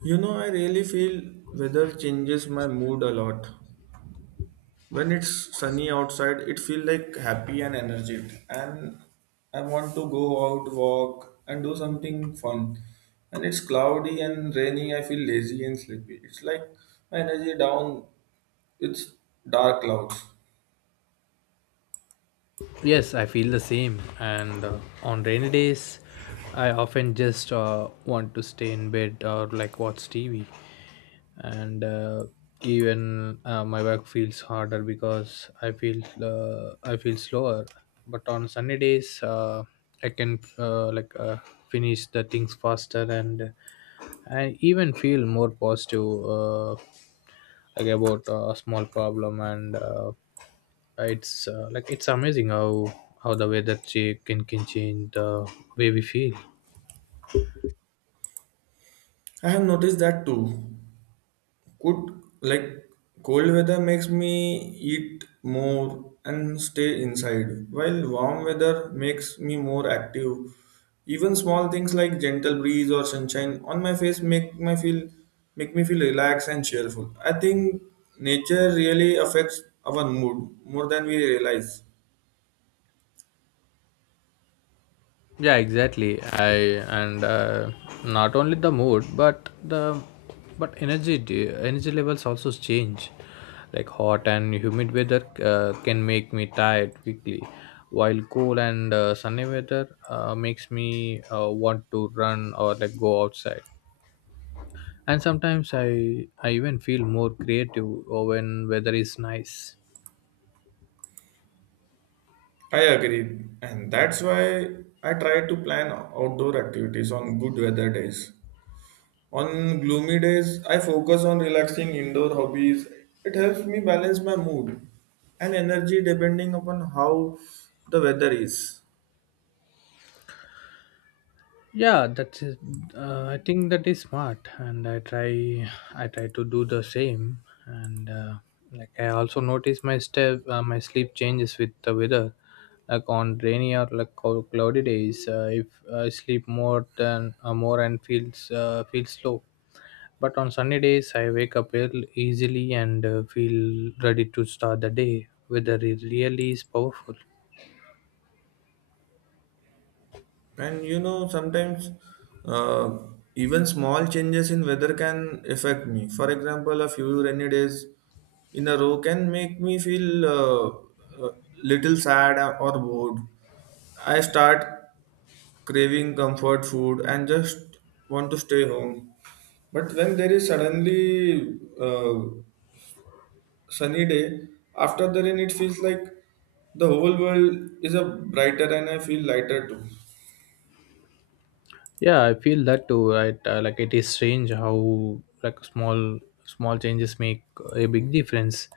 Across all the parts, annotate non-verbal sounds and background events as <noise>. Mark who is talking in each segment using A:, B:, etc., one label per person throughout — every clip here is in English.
A: You know, I really feel weather changes my mood a lot. When it's sunny outside, it feels like happy and energetic, and I want to go out, walk, and do something fun. And it's cloudy and rainy, I feel lazy and sleepy. It's like my energy down, it's dark clouds.
B: Yes, I feel the same. And On rainy days, I often just want to stay in bed or like watch TV. And even my work feels harder because I feel slower. But on sunny days, I can finish the things faster and I even feel more positive. Like about a small problem and it's like it's amazing how the way that she can change the way we feel.
A: I have noticed that too. Could like cold weather makes me eat more and stay inside, while warm weather makes me more active. Even small things like gentle breeze or sunshine on my face make me feel relaxed and cheerful. I think nature really affects our mood more than we realize.
B: Yeah, exactly. I and Not only the mood but the but energy levels also change, like hot and humid weather can make me tired quickly, while cool and sunny weather makes me want to run or like go outside. And sometimes I even feel more creative or when weather is nice.
A: I agree, and that's why I try to plan outdoor activities on good weather days. On gloomy days, I focus on relaxing indoor hobbies. It helps me balance my mood and energy depending upon how the weather is.
B: Yeah, that's it. I think that is smart and I try to do the same. And Like I also notice my sleep changes with the weather, like on rainy or like cloudy days, if I sleep more and feels slow. But on sunny days I wake up early, easily, and feel ready to start the day. Weather is really is powerful.
A: And you know, sometimes uh, even small changes in weather can affect me. For example, a few rainy days in a row can make me feel little sad or bored. I start craving comfort food and just want to stay home. But when there is suddenly sunny day after the rain, it feels like the whole world is a brighter and I feel lighter too.
B: Yeah, I feel that too. Right. Like it is strange how like small small changes make a big difference.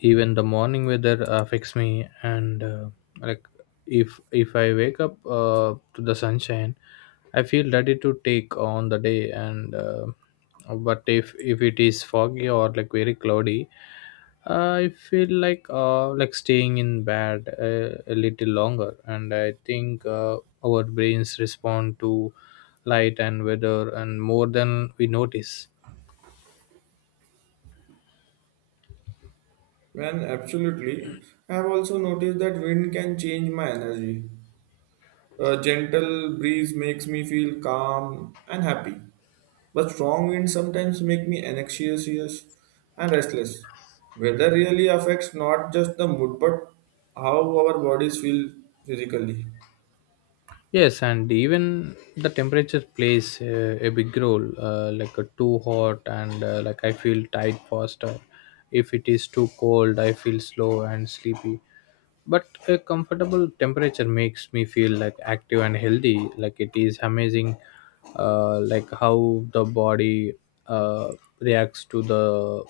B: Even the morning weather affects me, and like if I wake up to the sunshine, I feel ready to take on the day. And but if it is foggy or like very cloudy, I feel like staying in bed a little longer, and I think our brains respond to light and weather and more than we notice.
A: Man, absolutely. I have also noticed that wind can change my energy. A gentle breeze makes me feel calm and happy, but strong winds sometimes make me anxious and restless. Weather really affects not just the mood but how our bodies feel physically.
B: Yes, and even the temperature plays a big role. Too hot, and like I feel tired faster. If it is too cold, I feel slow and sleepy. But a comfortable temperature makes me feel like active and healthy. Like it is amazing, like how the body uh, reacts to the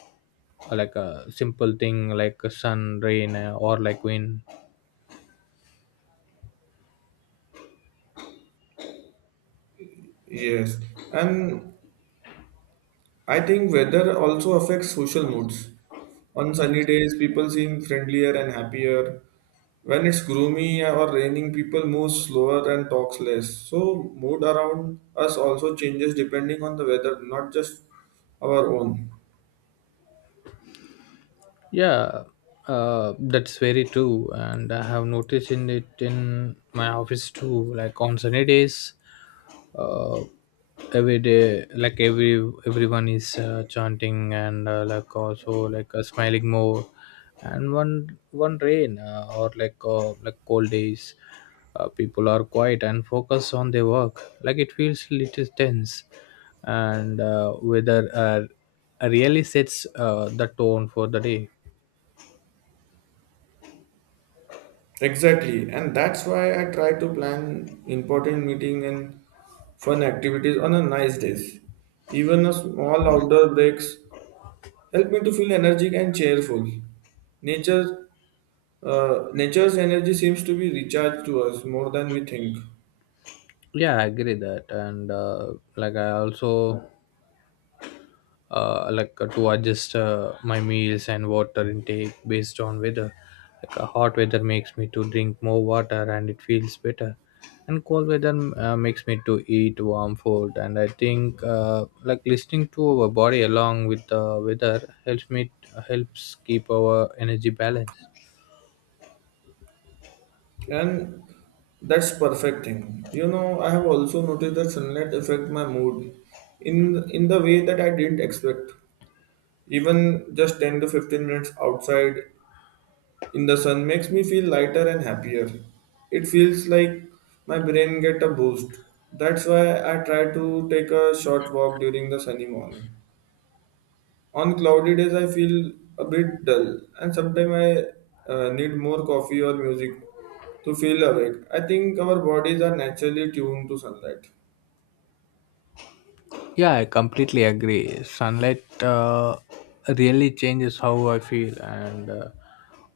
B: like a simple thing like sun, rain, or like wind.
A: Yes, and I think weather also affects social moods. On sunny days, people seem friendlier and happier. When it's gloomy or raining, people move slower and talks less. So, mood around us also changes depending on the weather, not just our own.
B: Yeah, that's very true, and I have noticed in it in my office too. Like on sunny days, uh, every day, like everyone is chanting and like also like smiling more. And one rain or like cold days, people are quiet and focus on their work. Like it feels little tense, and whether really sets the tone for the day.
A: Exactly, and that's why I try to plan important meeting and fun activities on a nice days. Even a small outdoor breaks help me to feel energetic and cheerful. Nature, nature's energy seems to be recharged to us more than we think,
B: Yeah, I agree that. And Like I also like to adjust my meals and water intake based on weather. Like hot weather makes me to drink more water and it feels better. And cold weather makes me to eat warm food, and I think like listening to our body along with the weather helps keep our energy balanced.
A: and that's perfect thing. You know, I have also noticed that sunlight affect my mood in the way that I didn't expect. Even just 10 to 15 minutes outside in the sun makes me feel lighter and happier. It feels like my brain get a boost. That's why I try to take a short walk during the sunny morning. On cloudy days, I feel a bit dull, and sometimes I need more coffee or music to feel awake. I think our bodies are naturally tuned to sunlight.
B: Yeah, I completely agree. Sunlight really changes how I feel, and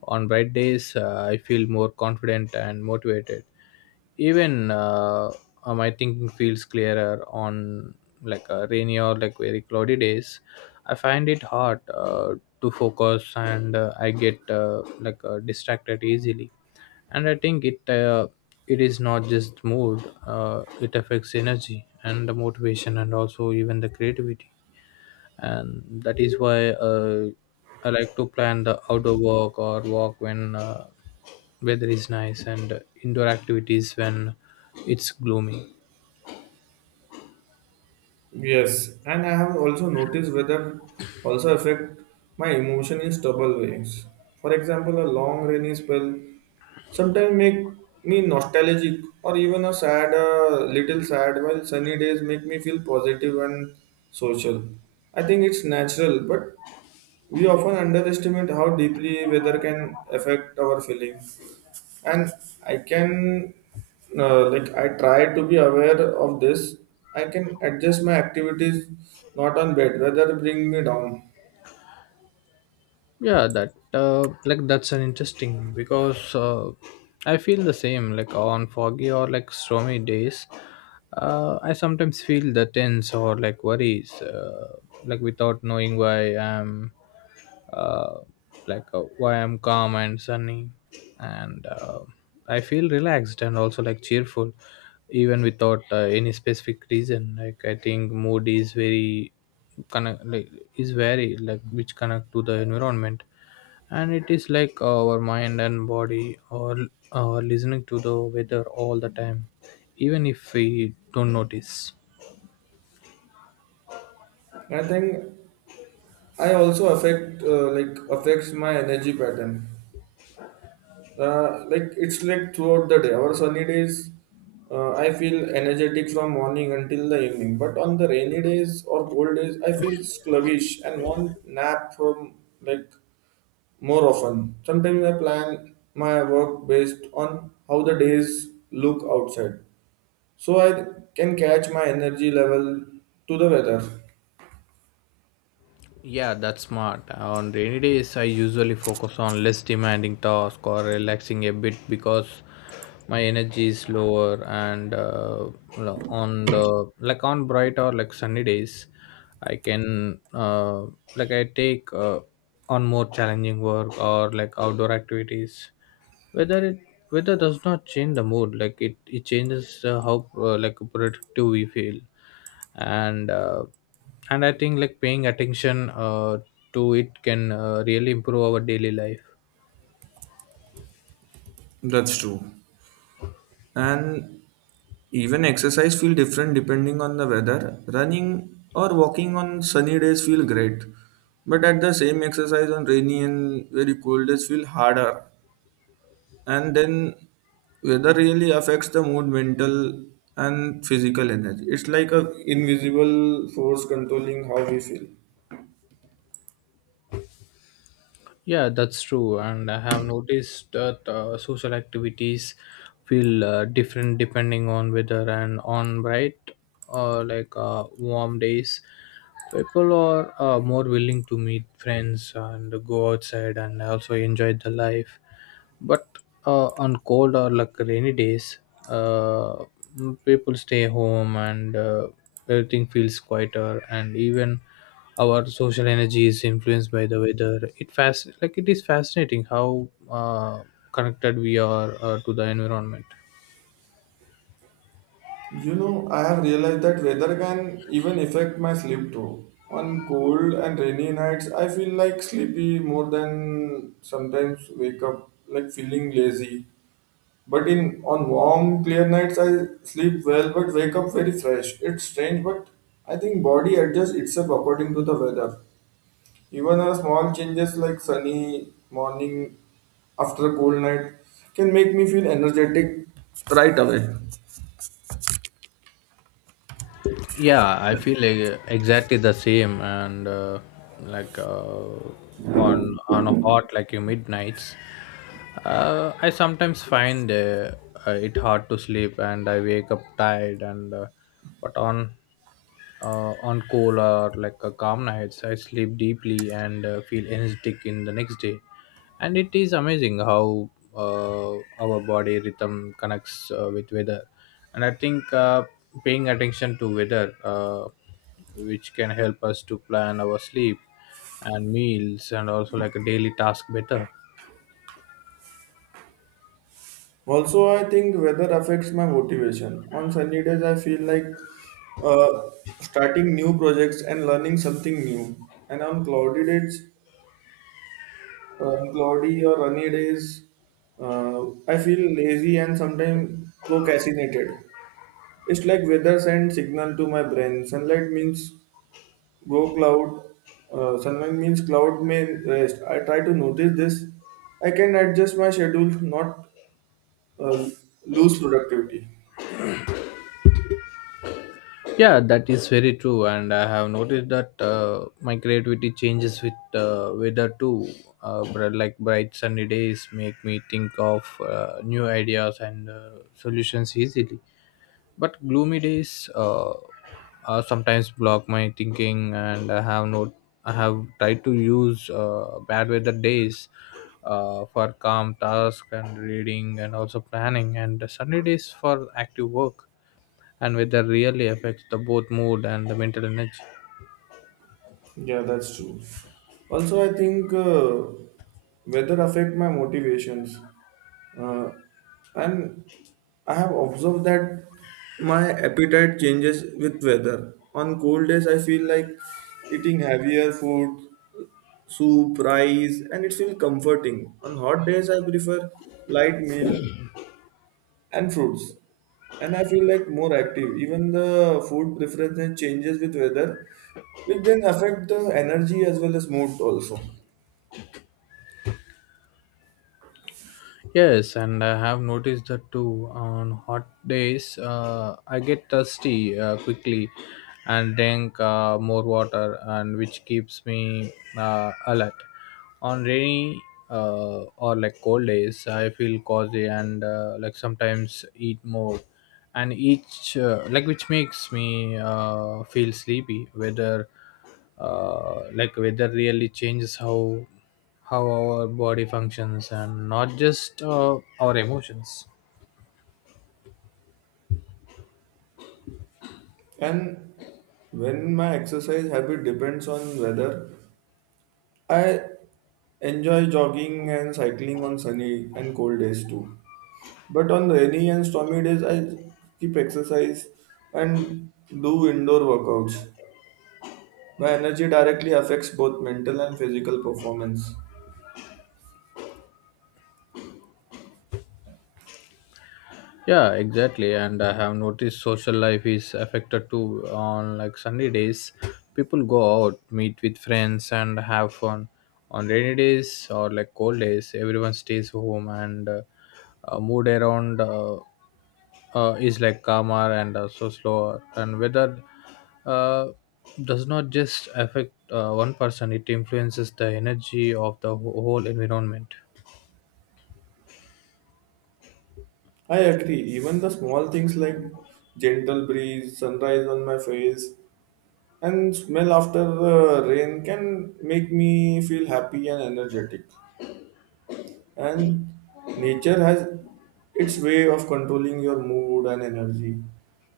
B: on bright days, I feel more confident and motivated. Even my thinking feels clearer on like rainy or like very cloudy days. I find it hard to focus, and I get distracted easily. And I think it is not just mood. It affects energy and the motivation and also even the creativity. And that is why uh, I like to plan the outdoor walk or walk when weather is nice, and indoor activities when it's gloomy.
A: Yes, and I have also noticed weather also affect my emotion in stubborn ways. For example, a long rainy spell sometimes make me nostalgic or even a sad, little sad, while sunny days make me feel positive and social. I think it's natural, but we often underestimate how deeply weather can affect our feelings and I can like I try to be aware of this. I can adjust my activities, not on bed whether bring me down.
B: Yeah, that like that's an interesting, because I feel the same. Like on foggy or like stormy days, I sometimes feel the tense or like worries, like without knowing why I'm uh, like why I'm calm and sunny, and I feel relaxed and also like cheerful, even without any specific reason. Like I think mood is very connect like is very like which connect to the environment. And it is like our mind and body or listening to the weather all the time, even if we don't notice.
A: I think I also affect like affects my energy pattern. Like it's like throughout the day our sunny days, I feel energetic from morning until the evening, but on the rainy days or cold days I feel sluggish and want nap from like more often. Sometimes I plan my work based on how the days look outside, so I can catch my energy level to the weather.
B: Yeah, that's smart. On rainy days, I usually focus on less demanding tasks or relaxing a bit, because my energy is lower. On the like on bright or like sunny days, I can like I take on more challenging work or like outdoor activities. Weather it Weather does not change the mood. Like it changes how like productive we feel, and and I think like paying attention to it can really improve our daily life.
A: That's true. And even exercise feel different depending on the weather. Running or walking on sunny days feel great, but at the same exercise on rainy and very cold days feel harder. And then weather really affects the mood mental and physical energy. It's like a invisible force controlling how we feel.
B: Yeah, that's true. And I have noticed that social activities feel different depending on weather. And on bright or like warm days, people are more willing to meet friends and go outside and also enjoy the life. But on cold or like rainy days, uh, people stay home, and everything feels quieter. And even our social energy is influenced by the weather. It fast like it is fascinating how uh, connected we are to the environment.
A: You know, I have realized that weather can even affect my sleep too. On cold and rainy nights I feel like sleepy more than sometimes wake up like feeling lazy, but in on warm clear nights I sleep well but wake up very fresh. It's strange, but I think body adjusts itself according to the weather. Even a small changes like sunny morning after a cold night can make me feel energetic right away.
B: Yeah, I feel like exactly the same. And like On a hot like you midnights, I sometimes find it hard to sleep and I wake up tired. And uh, but on uh, on cool or like a calm nights I sleep deeply and feel energetic in the next day. And it is amazing how uh, our body rhythm connects with weather. And I think paying attention to weather which can help us to plan our sleep and meals, and also like a daily task better.
A: Also, I think weather affects my motivation. On sunny days, I feel like uh, starting new projects and learning something new. And on cloudy days, on cloudy or rainy days, I feel lazy and sometimes procrastinated. It's like weather sends signal to my brain. Sunlight means go cloud. Sunlight means cloud may rest. I try to notice this. I can adjust my schedule, not uh, lose productivity.
B: Yeah, that is very true, and I have noticed that my creativity changes with weather too. But like bright sunny days make me think of new ideas and solutions easily. But gloomy days sometimes block my thinking. And I have not I have tried to use bad weather days for calm task and reading and also planning, and sunday days for active work. And weather really affects the both mood and the mental energy.
A: Yeah, that's true. Also, I think weather affect my motivations, uh, and I have observed that my appetite changes with weather. On cold days, I feel like eating heavier food, soup, rice, and it feels comforting. On hot days, I prefer light meal and fruits. And I feel like more active. Even the food preference changes with weather, which then affect the energy as well as mood also.
B: Yes, and I have noticed that too. On hot days, I get thirsty quickly and drink more water, and which keeps me alert. On rainy or like cold days, I feel cozy and like sometimes eat more and each like which makes me feel sleepy. Whether like Weather really changes how our body functions and not just our emotions.
A: And when my exercise habit depends on weather, I enjoy jogging and cycling on sunny and cold days too. But on rainy and stormy days, I keep exercise and do indoor workouts. My energy directly affects both mental and physical performance.
B: Yeah, exactly. And I have noticed social life is affected too. On like sunday days people go out, meet with friends and have fun. On rainy days or like cold days everyone stays home, and moved around is like calmer and also slower. And weather uh, does not just affect one person, it influences the energy of the whole environment.
A: I agree. Even the small things like gentle breeze, sunrise on my face, and smell after rain can make me feel happy and energetic. And nature has its way of controlling your mood and energy.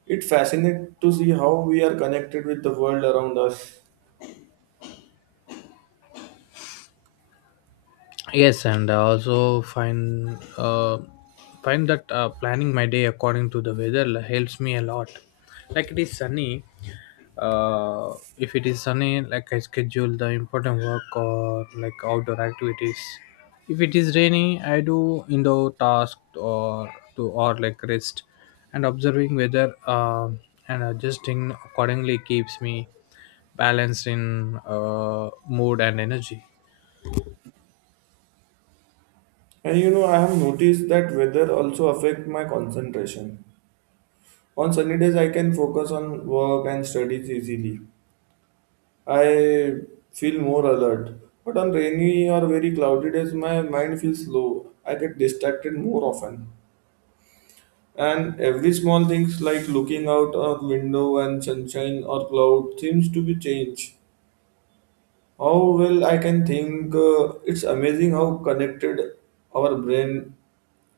A: It fascinates to see how we are connected with the world around us.
B: Yes, and I also find that planning my day according to the weather helps me a lot. Like it is sunny, if it is sunny, like I schedule the important work or like outdoor activities. If it is rainy, I do indoor tasks or to or like rest. And observing weather and adjusting accordingly keeps me balanced in mood and energy.
A: And you know, I have noticed that weather also affect my concentration. On sunny days, I can focus on work and studies easily. I feel more alert, but on rainy or very cloudy days, my mind feels slow. I get distracted more often. And every small things like looking out a window and sunshine or cloud seems to be changed. How well I can think, it's amazing how connected our brain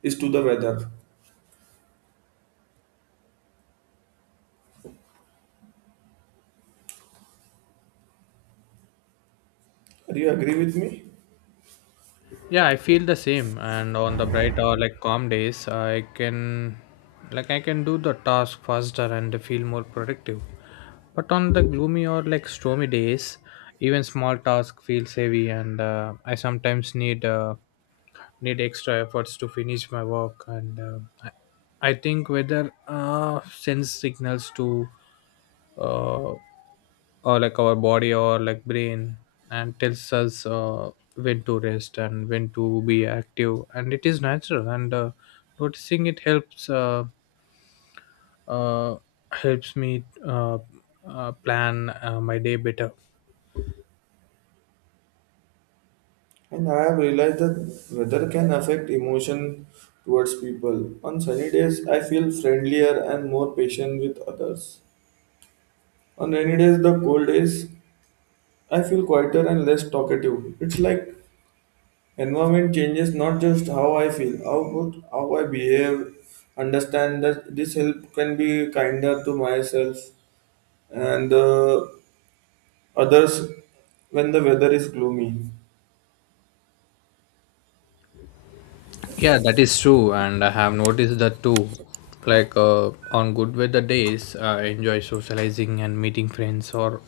A: is to the weather. Do you agree with me?
B: Yeah, I feel the same. And on the bright or like calm days I can do the task faster and feel more productive. But on the gloomy or like stormy days, even small task feels heavy, and I sometimes need extra efforts to finish my work. And I think whether sends signals to uh, or like our body or like brain, and tells us when to rest and when to be active. And it is natural, and noticing it uh, helps me plan my day better.
A: And I have realized that weather can affect emotion towards people. On sunny days, I feel friendlier and more patient with others. On rainy days, the cold days, I feel quieter and less talkative. It's like environment changes not just how I feel, how but how I behave. Understand that this help can be kinder to myself and others when the weather is gloomy.
B: Yeah, that is true, and I have noticed that too. Like on good weather days, I enjoy socializing and meeting friends or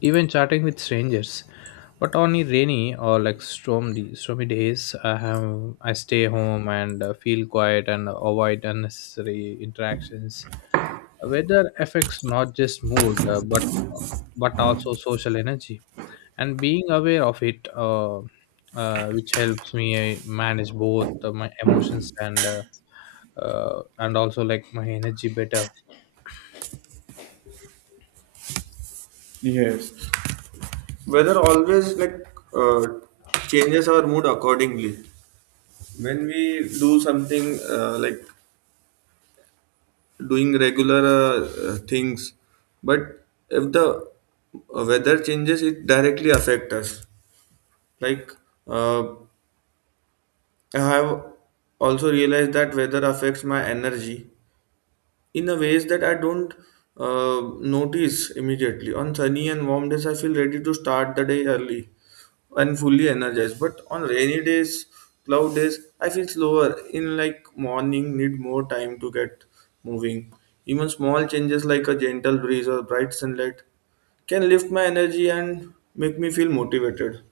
B: even chatting with strangers. But on a rainy or like stormy days, I stay home and feel quiet and avoid unnecessary interactions. Weather affects not just mood, but also social energy and being aware of it, which helps me manage both my emotions and also like my energy better.
A: Weather always like uh, Changes our mood accordingly. When we do something like doing regular things, but if the weather changes, it directly affect us. Like uh, I have also realized that weather affects my energy in a ways that I don't notice immediately. On sunny and warm days, I feel ready to start the day early and fully energized. But on rainy days, cloud days, I feel slower. In like morning, need more time to get moving. Even small changes like a gentle breeze or bright sunlight can lift my energy and make me feel motivated.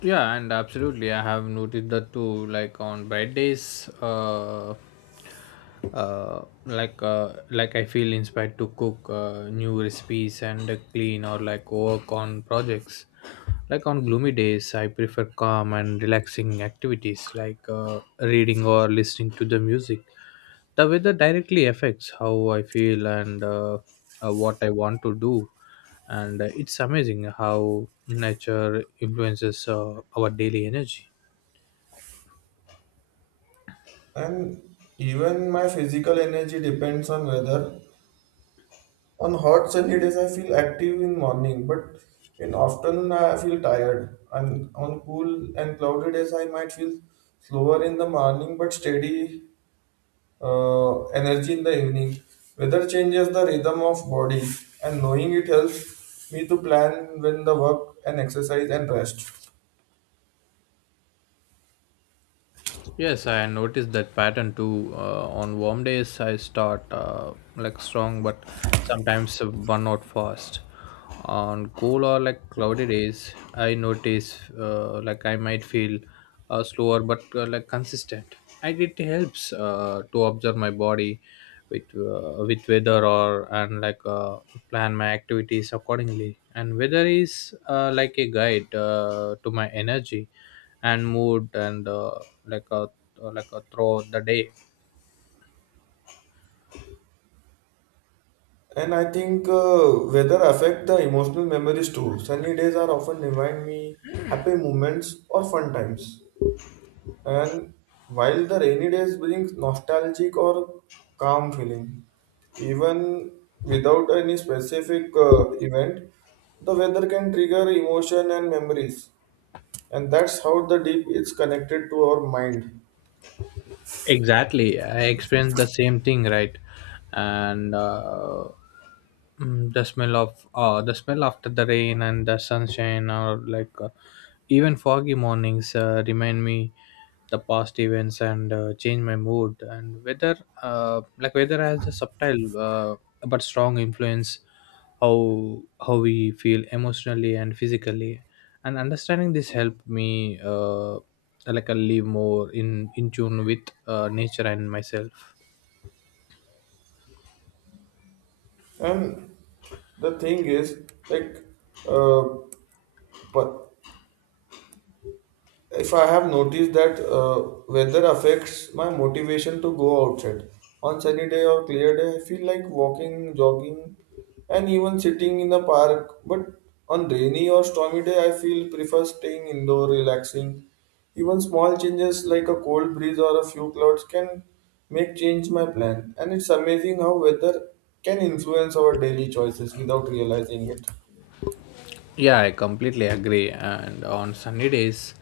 B: Yeah, and absolutely, I have noticed that too. Like on bright days, I feel inspired to cook new recipes and clean or like work on projects. Like on gloomy days, I prefer calm and relaxing activities like reading or listening to the music. The weather directly affects how I feel and what I want to do, and it's amazing how nature influences our daily energy.
A: And even my physical energy depends on weather. On hot sunny days, I feel active in morning, but in afternoon I feel tired. And on cool and cloudy days, I might feel slower in the morning, but steady energy in the evening. Weather changes the rhythm of body, and knowing it helps me to plan when the work and exercise and rest.
B: Yes, I noticed that pattern too. On warm days, I start like strong, but sometimes burn out fast. On cool or like cloudy days, I notice like I might feel slower, but like consistent. And it helps to observe my body with weather or and plan my activities accordingly. And weather is like a guide to my energy and mood and like uh, like throughout the day.
A: And I think weather affect the emotional memories too. Sunny days are often remind me happy moments or fun times. And while the rainy days brings nostalgic or calm feeling, even without any specific event, the weather can trigger emotion and memories. And that's how the deep is connected to our mind.
B: Exactly, I experienced the same thing, right? and uh, the smell of the smell after the rain and the sunshine, or even foggy mornings remind me the past events and change my mood. And weather has a subtle but strong influence how we feel emotionally and physically, and understanding this helped me like I live more in tune with nature and myself.
A: And the thing is, like, uh, but if I have noticed that weather affects my motivation to go outside. On sunny day or clear day, I feel like walking, jogging, and even sitting in the park. But on rainy or stormy day, I feel prefer staying indoor, relaxing. Even small changes like a cold breeze or a few clouds can make change my plan. And it's amazing how weather can influence our daily choices without realizing it.
B: Yeah, I completely agree. And on sunny days,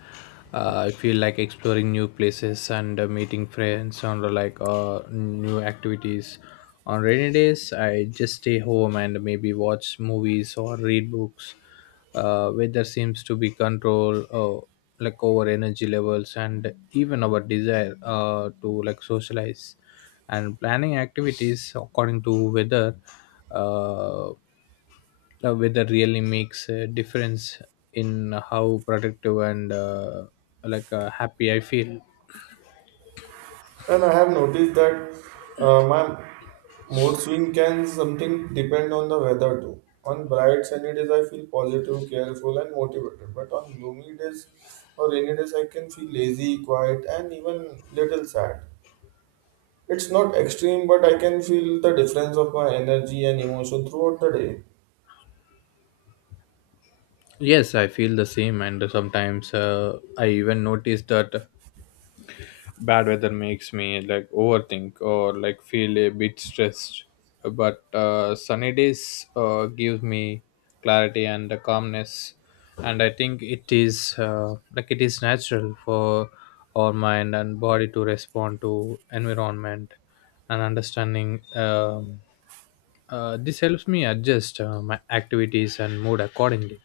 B: I feel like exploring new places and meeting friends on the, new activities. On rainy days, I just stay home and maybe watch movies or read books. Weather seems to be control like over energy levels and even our desire to like socialize and planning activities according to weather. Uh, Weather really makes a difference in how productive and happy I feel.
A: And I have noticed that my mood swing can something depend on the weather too. On bright sunny days, I feel positive, careful, and motivated. But on gloomy days or rainy days, I can feel lazy, quiet, and even little sad. It's not extreme, but I can feel the difference of my energy and emotion throughout the day.
B: Yes, I feel the same, and sometimes I even notice that bad weather makes me like overthink or like feel a bit stressed. But sunny days gives me clarity and the calmness, and I think it is it is natural for our mind and body to respond to environment. And understanding this helps me adjust my activities and mood accordingly.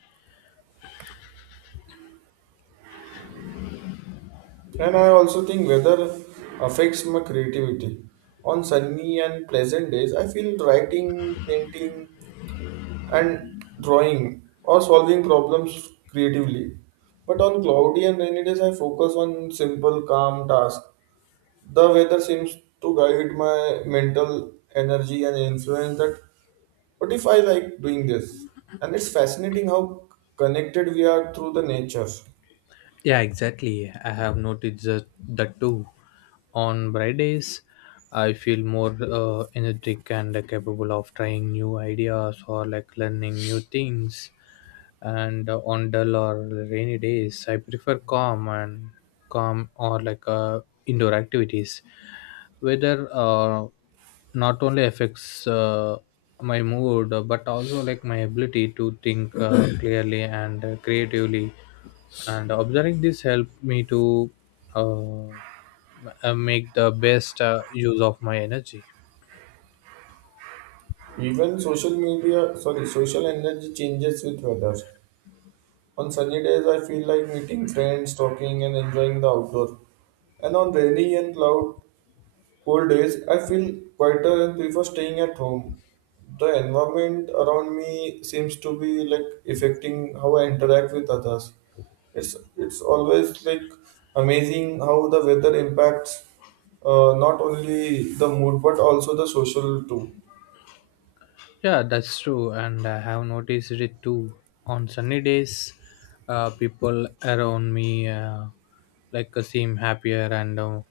A: And I also think weather affects my creativity. On sunny and pleasant days, I feel writing, painting, and drawing or solving problems creatively. But on cloudy and rainy days, I focus on simple, calm tasks. The weather seems to guide my mental energy and influence that what if I like doing this? And it's fascinating how connected we are through the nature.
B: Yeah, exactly. I have noticed that too. On bright days, I feel more energetic and capable of trying new ideas or like learning new things. And on dull or rainy days, I prefer calm or indoor activities. Weather not only affects my mood but also like my ability to think <clears throat> clearly and creatively, and observing this helped me to uh, make the best use of my energy.
A: Even social media, sorry, social energy changes with weather. On sunny days, I feel like meeting friends, talking, and enjoying the outdoor. And on rainy and cloud cold days, I feel quieter and prefer staying at home. The environment around me seems to be like affecting how I interact with others. It's always like amazing how the weather impacts not only the mood but also the social too.
B: Yeah, that's true, and I have noticed it too. On sunny days, people around me seem happier and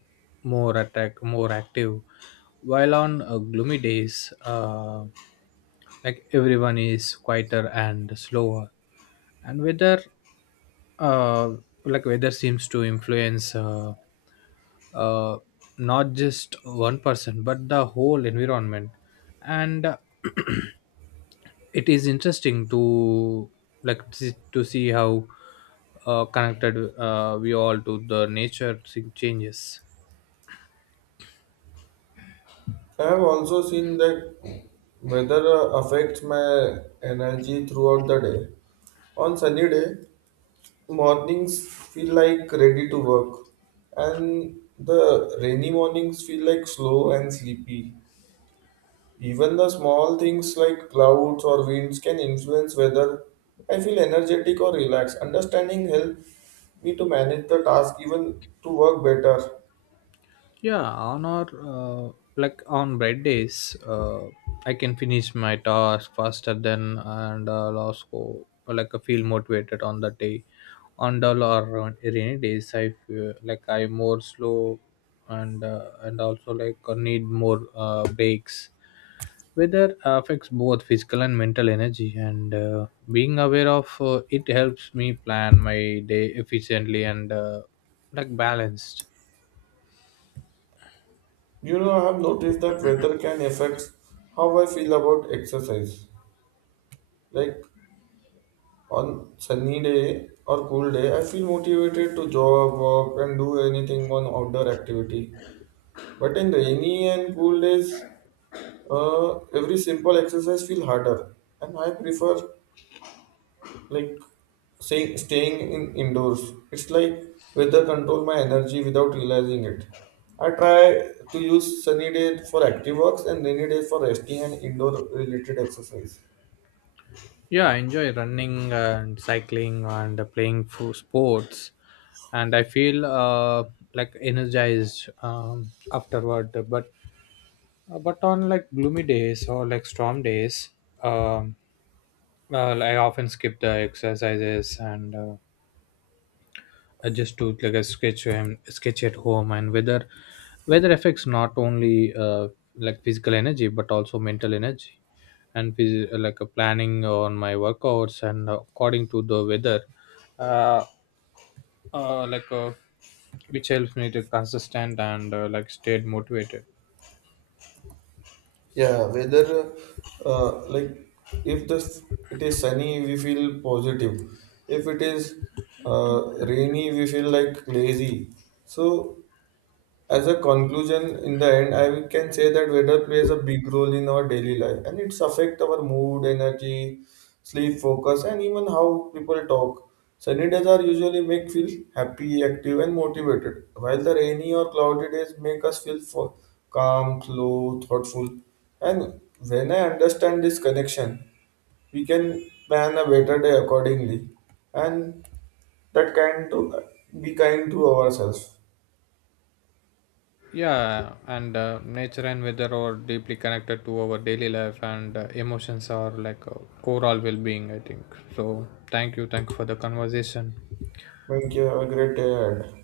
B: more active, while on gloomy days, like everyone is quieter and slower. And uh, weather seems to influence uh, not just one person but the whole environment. And <clears throat> it is interesting to see how connected we all to the nature thing changes.
A: I have also seen that weather affects my energy throughout the day. On sunny day, mornings feel like ready to work and the rainy mornings feel like slow and sleepy. Even the small things like clouds or winds can influence whether I feel energetic or relaxed. Understanding helps me to manage the task even to work better.
B: Yeah, on our like on bad days, I can finish my task faster than, and also like I feel motivated on that day. On dull or on rainy days, I feel like I more slow, and and also like I need more breaks. Weather affects both physical and mental energy, and being aware of it helps me plan my day efficiently and like balanced.
A: You know, I have noticed that weather can affect how I feel about exercise, like on sunny day or cool day, I feel motivated to jog, walk, and do anything on outdoor activity. But in rainy and cool days, every simple exercise feel harder, and I prefer like staying in indoors. It's like weather control my energy without realizing it. I try to use sunny day for active works and rainy day for resting and indoor related exercise.
B: Yeah, I enjoy running and cycling and playing for sports, and I feel like energized afterward. But on like gloomy days or like storm days, um, well, I often skip the exercises and I just took like a sketch and sketch at home. And weather affects not only like physical energy but also mental energy, and a planning on my workouts and according to the weather uh, uh, like uh, which helps me to consistent and like stayed motivated.
A: Yeah, weather, like if the it is sunny, we feel positive. If it is rainy, we feel like lazy. So as a conclusion in the end I can say that weather plays a big role in our daily life and it's affect our mood energy sleep focus and even how people talk. Sunny days are usually make feel happy active and motivated, while the rainy or cloudy days make us feel calm slow thoughtful. And when I understand this connection we can plan a better day accordingly, and that kind to be kind to ourselves.
B: Yeah, and nature and weather are deeply connected to our daily life and emotions are like overall well-being, I think. So thank you for the conversation.
A: Thank you. Have a great day ahead.